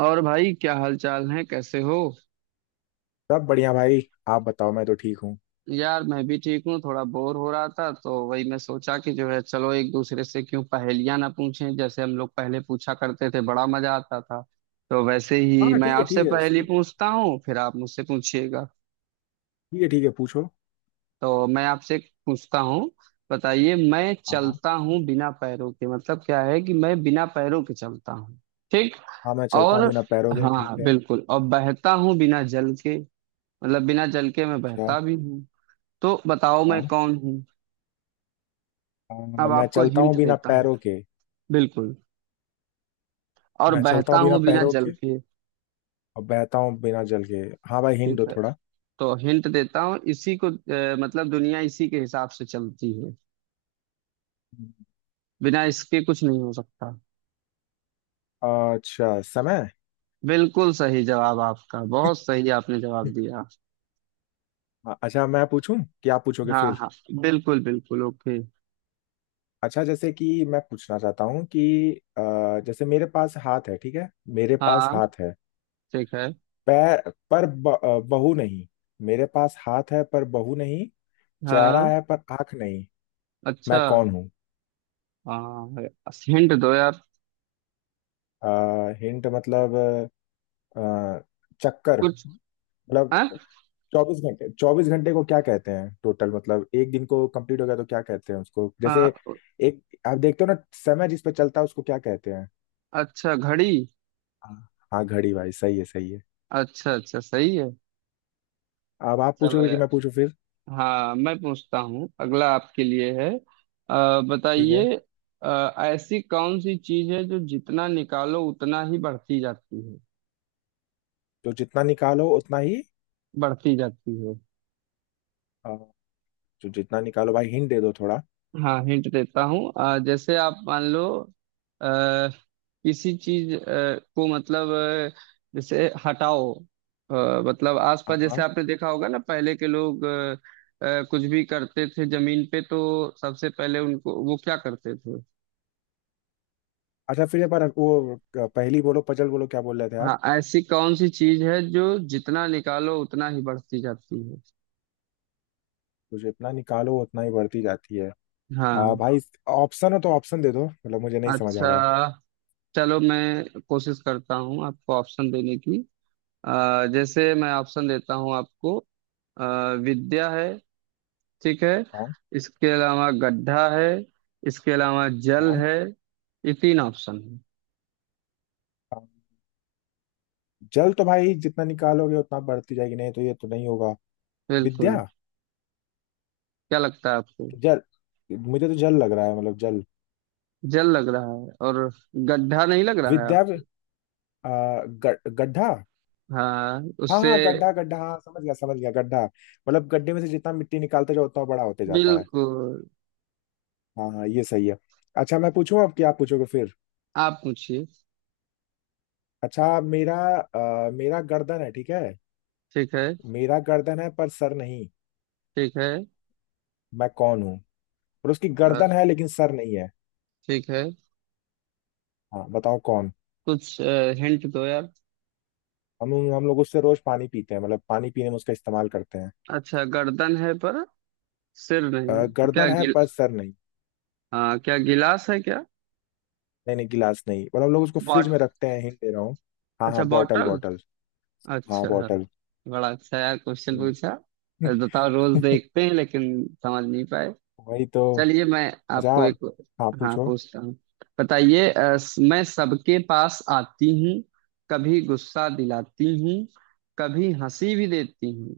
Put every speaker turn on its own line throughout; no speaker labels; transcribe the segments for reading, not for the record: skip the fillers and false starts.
और भाई क्या हाल चाल है, कैसे हो।
सब बढ़िया भाई। आप बताओ। मैं तो ठीक हूँ।
यार मैं भी ठीक हूँ, थोड़ा बोर हो रहा था तो वही मैं सोचा कि जो है चलो एक दूसरे से क्यों पहेलियां ना पूछें, जैसे हम लोग पहले पूछा करते थे, बड़ा मजा आता था। तो वैसे ही
हाँ
मैं
ठीक है
आपसे
ठीक है,
पहेली
शुरू कर।
पूछता हूँ, फिर आप मुझसे पूछिएगा।
ठीक है ठीक है, पूछो।
तो मैं आपसे एक पूछता हूँ। बताइए, मैं
हाँ हाँ।
चलता हूँ बिना पैरों के। मतलब क्या है कि मैं बिना पैरों के चलता हूँ। ठीक।
हाँ मैं चलता हूँ
और
बिना पैरों के,
हाँ
ठीक
हाँ,
है।
बिल्कुल, और बहता हूँ बिना जल के। मतलब बिना जल के मैं
अच्छा।
बहता भी हूँ। तो बताओ मैं
हाँ
कौन हूँ।
हाँ,
अब
मैं
आपको
चलता हूँ
हिंट
बिना
देता हूँ।
पैरों के।
बिल्कुल। और
मैं चलता
बहता
हूँ बिना
हूँ बिना
पैरों
जल
के
के।
और बहता हूँ बिना जल के। हाँ भाई, हिंट
ठीक
दो
है,
थोड़ा।
तो हिंट देता हूँ इसी को। मतलब दुनिया इसी के हिसाब से चलती है, बिना इसके कुछ नहीं हो सकता।
अच्छा, समय।
बिल्कुल सही जवाब आपका, बहुत सही आपने जवाब दिया।
हाँ, अच्छा मैं पूछूं कि आप पूछोगे
हाँ
फिर।
हाँ, बिल्कुल बिल्कुल, ओके।
अच्छा जैसे कि मैं पूछना चाहता हूँ कि जैसे मेरे पास हाथ है, ठीक है। मेरे पास
हाँ
हाथ है,
ठीक है।
पैर पर बहू नहीं। मेरे पास हाथ है पर बहू नहीं। चेहरा
हाँ।
है पर आंख नहीं।
अच्छा।
मैं कौन हूँ?
हाँ हिंट दो यार।
हिंट मतलब अ, चक्कर
कुछ।
मतलब।
हाँ?
चौबीस घंटे, चौबीस घंटे को क्या कहते हैं? टोटल मतलब एक दिन को कंप्लीट हो गया तो क्या कहते हैं उसको? जैसे
अ,
एक आप देखते हो ना, समय जिस पे चलता है उसको क्या कहते हैं?
अच्छा घड़ी।
हाँ हाँ, घड़ी भाई, सही है सही है।
अच्छा अच्छा, सही है।
अब आप
चलो
पूछोगे कि
यार।
मैं पूछूं फिर?
हाँ, मैं पूछता हूँ, अगला आपके लिए है।
ठीक है।
बताइए। ऐसी कौन सी चीज है जो जितना निकालो उतना ही बढ़ती जाती है।
तो जितना निकालो उतना ही।
बढ़ती जाती है।
अ, जो जितना निकालो, भाई हिंट दे दो थोड़ा।
हाँ हिंट देता हूँ। जैसे आप मान लो, अ, किसी चीज को मतलब, जैसे हटाओ। अ, मतलब आसपास,
हाँ
जैसे
हाँ।
आपने देखा होगा ना, पहले के लोग कुछ भी करते थे जमीन पे, तो सबसे पहले उनको वो क्या करते थे।
अच्छा फिर एक बार वो पहली बोलो, पजल बोलो, क्या बोल रहे थे
हाँ,
आप?
ऐसी कौन सी चीज है जो जितना निकालो उतना ही बढ़ती जाती है।
तो जितना निकालो उतना ही बढ़ती जाती है।
हाँ।
भाई, ऑप्शन हो तो ऑप्शन दे दो, मतलब मुझे नहीं समझ आ
अच्छा।
रहा।
चलो मैं कोशिश करता हूँ आपको ऑप्शन देने की। जैसे मैं ऑप्शन देता हूँ आपको। अ, विद्या है, ठीक है।
हाँ
इसके अलावा गड्ढा है। इसके अलावा जल
हाँ
है। ये तीन ऑप्शन है।
हाँ। जल तो भाई, जितना निकालोगे उतना बढ़ती जाएगी, नहीं तो ये तो नहीं होगा। विद्या।
बिल्कुल। क्या लगता है आपको।
जल। मुझे तो जल लग रहा है, मतलब जल।
जल लग रहा है, और गड्ढा नहीं लग रहा है आप।
विद्या। गड्ढा।
हाँ
हाँ
उससे।
हाँ, गड्ढा गड्ढा, हाँ समझ गया समझ गया। गड्ढा मतलब गड्ढे में से जितना मिट्टी निकालते जाओ उतना बड़ा होते जाता है।
बिल्कुल।
हाँ हाँ, ये सही है। अच्छा मैं पूछूं अब, क्या पूछोगे फिर।
आप पूछिए।
अच्छा, मेरा गर्दन है, ठीक है।
ठीक है।
मेरा गर्दन है पर सर नहीं।
ठीक है।
मैं कौन हूँ? और उसकी
अ,
गर्दन है लेकिन सर नहीं है।
ठीक है।
हाँ बताओ, कौन।
कुछ। हिंट दो यार।
हम लोग उससे रोज पानी पीते हैं, मतलब पानी पीने में उसका इस्तेमाल करते हैं।
अच्छा गर्दन है पर सिर नहीं, तो क्या
गर्दन है
गिल
पर सर नहीं।
हाँ, क्या गिलास है क्या।
नहीं नहीं, गिलास नहीं। और हम लोग उसको फ्रिज में
बॉट
रखते हैं, हिंट दे रहा हूँ। हाँ
अच्छा
हाँ, बॉटल
बॉटल।
बॉटल। हाँ,
अच्छा।
बॉटल।
बड़ा अच्छा यार क्वेश्चन
हम्म।
पूछा। बताओ, रोज देखते हैं लेकिन समझ नहीं पाए।
वही तो।
चलिए मैं
अच्छा।
आपको एक।
हाँ
हाँ
पूछो।
पूछता हूँ। बताइए, मैं सबके पास आती हूँ। कभी गुस्सा दिलाती हूँ, कभी हंसी भी देती हूँ,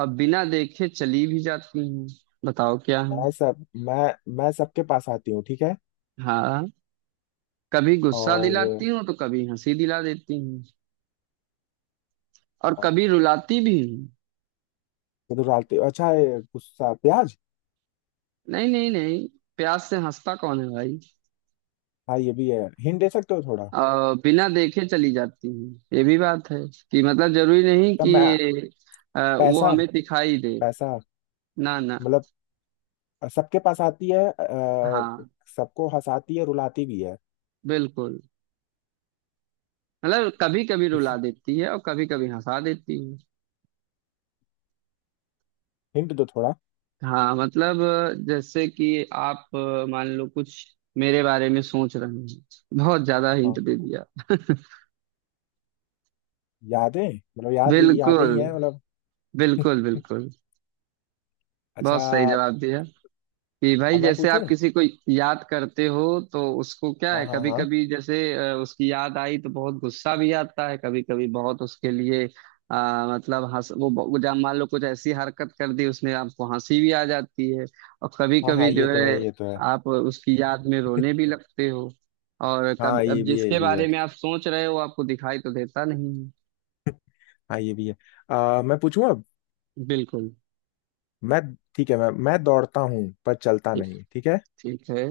और बिना देखे चली भी जाती हूँ। बताओ क्या हूँ।
मैं सब मैं सबके पास आती हूँ, ठीक है।
हाँ, कभी गुस्सा
और
दिलाती हूँ तो कभी हंसी दिला देती हूँ, और
अ,
कभी रुलाती भी हूँ।
तो डालती हूँ, अच्छा ये गुस्सा, प्याज।
नहीं नहीं नहीं, प्यास से हंसता कौन है भाई।
हाँ ये भी है, हिंट दे सकते हो थोड़ा।
बिना देखे चली जाती हैं, ये भी बात है कि मतलब जरूरी नहीं
तब मैं
कि वो
पैसा,
हमें दिखाई दे।
पैसा
ना ना।
मतलब। सबके पास आती है और
हाँ।
सबको हंसाती है, रुलाती भी है।
बिल्कुल। मतलब कभी कभी
कुछ
रुला देती है और कभी कभी हंसा देती है।
हिंट दो थोड़ा।
हाँ मतलब, जैसे कि आप, मान लो कुछ मेरे बारे में सोच रहे हैं। बहुत ज्यादा हिंट
हाँ,
दे दिया
यादें। मतलब याद ही, यादें ही
बिल्कुल।
है मतलब।
बिल्कुल बिल्कुल। बहुत
अच्छा
सही जवाब दिया कि भाई,
अब मैं
जैसे
पूछूं।
आप किसी को याद करते हो तो उसको क्या
हाँ
है,
हाँ
कभी
हाँ
कभी जैसे उसकी याद आई तो बहुत गुस्सा भी आता है, कभी कभी बहुत उसके लिए मतलब हंस वो जब मान लो कुछ ऐसी हरकत कर दी उसने, आपको हंसी भी आ जाती है। और कभी
हाँ। हाँ,
कभी
ये
जो
तो
है
है ये तो है।
आप उसकी याद में रोने भी लगते हो। और कभी,
हाँ, ये
अब
भी है ये
जिसके
भी है।
बारे में आप सोच रहे हो आपको दिखाई तो देता नहीं है।
हाँ, ये भी है। मैं पूछूं अब।
बिल्कुल।
मैं, ठीक है, मैं दौड़ता हूँ पर चलता
ठीक।
नहीं, ठीक है।
ठीक है।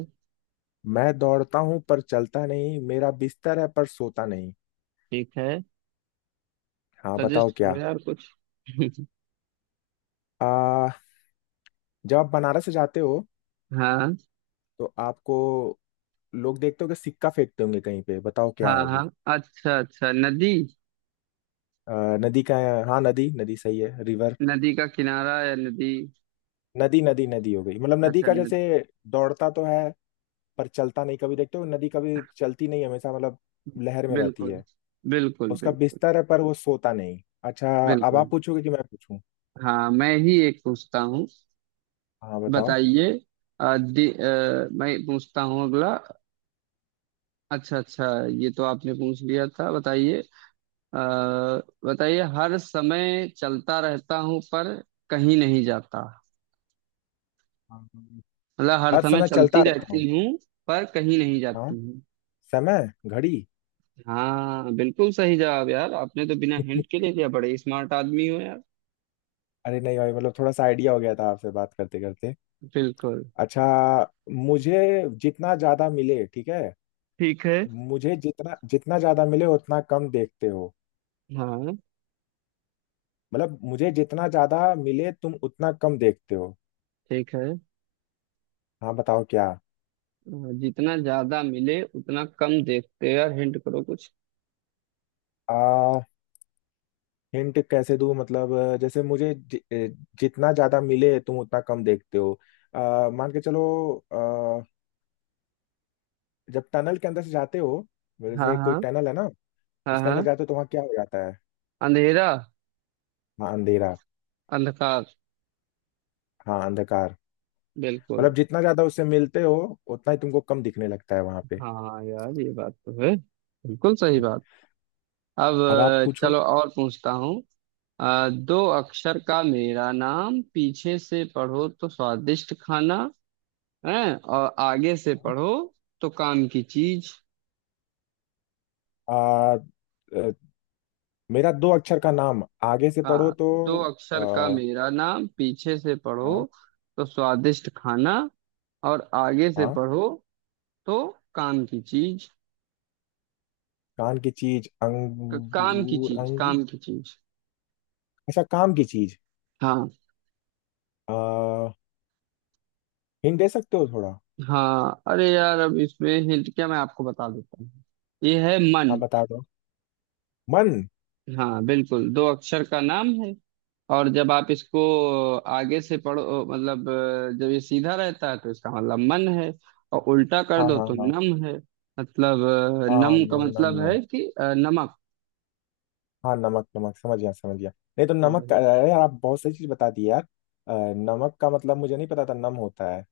मैं दौड़ता हूँ पर चलता नहीं, मेरा बिस्तर है पर सोता नहीं।
ठीक है।
हाँ
सजेस्ट
बताओ क्या।
करो यार कुछ।
आ, जब आप बनारस जाते हो
हाँ
तो आपको लोग देखते होंगे, सिक्का फेंकते होंगे कहीं पे, बताओ क्या
हाँ।
है वो?
हाँ अच्छा अच्छा नदी।
नदी का है, हाँ नदी नदी, सही है, रिवर।
नदी का किनारा या नदी।
नदी नदी नदी हो गई, मतलब नदी
अच्छा
का
नदी।
जैसे। दौड़ता तो है पर चलता नहीं, कभी देखते हो नदी कभी चलती नहीं हमेशा, मतलब लहर में रहती
बिल्कुल।
है।
बिल्कुल
उसका
बिल्कुल।
बिस्तर है पर वो सोता नहीं, अच्छा। अब आप
बिल्कुल।
पूछोगे कि मैं पूछूं।
हाँ मैं ही एक पूछता हूँ।
हाँ बताओ।
बताइए। मैं पूछता हूँ अगला। अच्छा अच्छा, ये तो आपने पूछ लिया था। बताइए। अ, बताइए हर समय चलता रहता हूँ पर कहीं नहीं जाता।
हाँ,
मतलब हर
हर
समय
समय
चलती
चलता रहता हूँ।
रहती हूँ पर कहीं नहीं
हाँ,
जाती।
समय, घड़ी।
हाँ बिल्कुल सही जवाब यार, आपने तो बिना हिंट के ले लिया, बड़े स्मार्ट आदमी हो यार।
अरे नहीं भाई, मतलब थोड़ा सा आइडिया हो गया था आपसे बात करते करते।
बिल्कुल।
अच्छा, मुझे जितना ज्यादा मिले, ठीक है।
ठीक है।
मुझे जितना जितना ज्यादा मिले उतना कम देखते हो।
हाँ
मतलब मुझे जितना ज्यादा मिले तुम उतना कम देखते हो।
ठीक है।
हाँ बताओ क्या।
जितना ज्यादा मिले उतना कम देखते, यार हिंट करो कुछ।
आ हिंट कैसे दूँ मतलब। जैसे जितना ज्यादा मिले तुम उतना कम देखते हो। मान के चलो। आ, जब टनल के अंदर से जाते हो,
हाँ
जैसे कोई
हाँ।
टनल है ना,
हाँ
उसके अंदर
हाँ।
जाते हो तो वहाँ क्या हो जाता है?
अंधेरा।
हाँ, अंधेरा।
अंधकार।
हाँ, अंधकार।
बिल्कुल।
मतलब जितना ज्यादा उससे मिलते हो उतना ही तुमको कम दिखने लगता है वहां पे।
हाँ यार ये बात तो है, बिल्कुल सही बात। अब,
अब आप पूछो।
चलो और पूछता हूँ। दो अक्षर का मेरा नाम पीछे से पढ़ो तो स्वादिष्ट खाना हैं, और आगे से पढ़ो तो काम की चीज।
आ, मेरा दो अक्षर का नाम, आगे से पढ़ो
हाँ,
तो।
दो अक्षर का
आ,
मेरा नाम पीछे से पढ़ो
हाँ
तो स्वादिष्ट खाना, और आगे से
हाँ।
पढ़ो तो काम की चीज।
कान की चीज,
काम की
अंगूर
चीज,
अंगूर।
काम की चीज।
अच्छा, काम की चीज।
हाँ।
आ, हिंट दे सकते हो थोड़ा।
हाँ अरे यार अब इसमें हिंट क्या, मैं आपको बता देता हूँ। ये है मन।
हाँ बता दो। मन।
हाँ बिल्कुल, दो अक्षर का नाम है। और जब आप इसको आगे से पढ़ो, मतलब जब ये सीधा रहता है तो इसका मतलब मन है, और उल्टा कर
हाँ
दो
हाँ
तो
हाँ
नम है। मतलब
हाँ,
नम का
नम नम
मतलब
नम।
है कि नमक।
हाँ नमक नमक, समझ गया समझ गया। नहीं तो
तो
नमक का,
वही।
अरे यार आप बहुत सही चीज बता दी यार। अ, नमक का मतलब मुझे नहीं पता था नम होता है।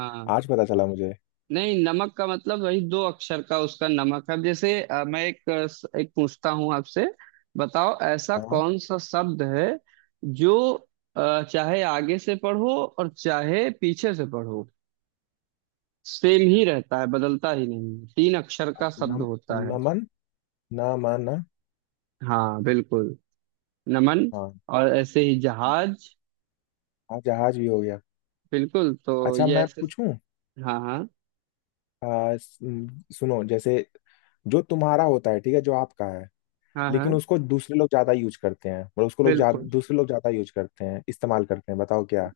आज पता चला मुझे।
नहीं नमक का मतलब वही दो अक्षर का उसका, नमक है। अब जैसे मैं एक, एक पूछता हूँ आपसे। बताओ ऐसा
हाँ
कौन सा शब्द है जो चाहे आगे से पढ़ो और चाहे पीछे से पढ़ो सेम ही रहता है, बदलता ही नहीं है। तीन अक्षर का शब्द
नम,
होता है।
नमन, नमन।
हाँ बिल्कुल, नमन।
हाँ,
और ऐसे ही जहाज।
हाँ जहाज भी हो गया।
बिल्कुल, तो
अच्छा
ये
मैं
ऐसे।
पूछूं।
हाँ हाँ।
सुनो, जैसे जो तुम्हारा होता है, ठीक है, जो आपका है,
हाँ।
लेकिन
हाँ
उसको दूसरे लोग ज्यादा यूज करते हैं, और उसको
बिल्कुल,
दूसरे लोग ज्यादा यूज करते हैं, इस्तेमाल करते हैं, बताओ क्या?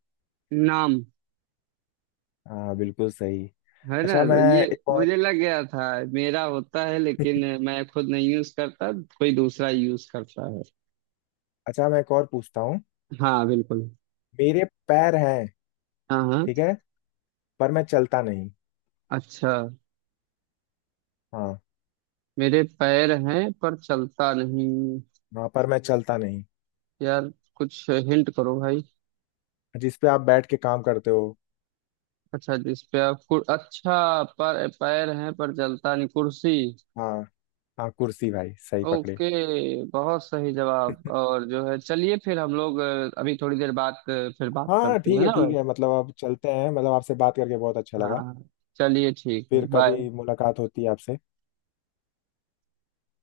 नाम
हाँ, बिल्कुल सही।
है ना,
अच्छा मैं
तो ये
एक और
मुझे लग गया था। मेरा होता है लेकिन मैं खुद नहीं यूज करता, कोई दूसरा यूज करता है।
अच्छा मैं एक और पूछता हूँ।
हाँ बिल्कुल।
मेरे पैर हैं,
हाँ हाँ।
ठीक है, पर मैं चलता नहीं।
अच्छा।
हाँ
मेरे पैर हैं पर चलता नहीं।
हाँ, पर मैं चलता नहीं।
यार कुछ हिंट करो भाई।
जिस पे आप बैठ के काम करते हो।
अच्छा जिस पे आप अच्छा, पर पैर हैं पर चलता नहीं, कुर्सी।
हाँ हाँ, कुर्सी भाई, सही पकड़े।
ओके, बहुत सही जवाब। और जो है चलिए फिर हम लोग, अभी थोड़ी देर बाद फिर बात
हाँ हाँ,
करते
ठीक
हैं
है
ना।
ठीक है, मतलब आप चलते हैं, मतलब आपसे बात करके बहुत अच्छा लगा।
हाँ। चलिए ठीक है,
फिर
बाय।
कभी मुलाकात होती है आपसे।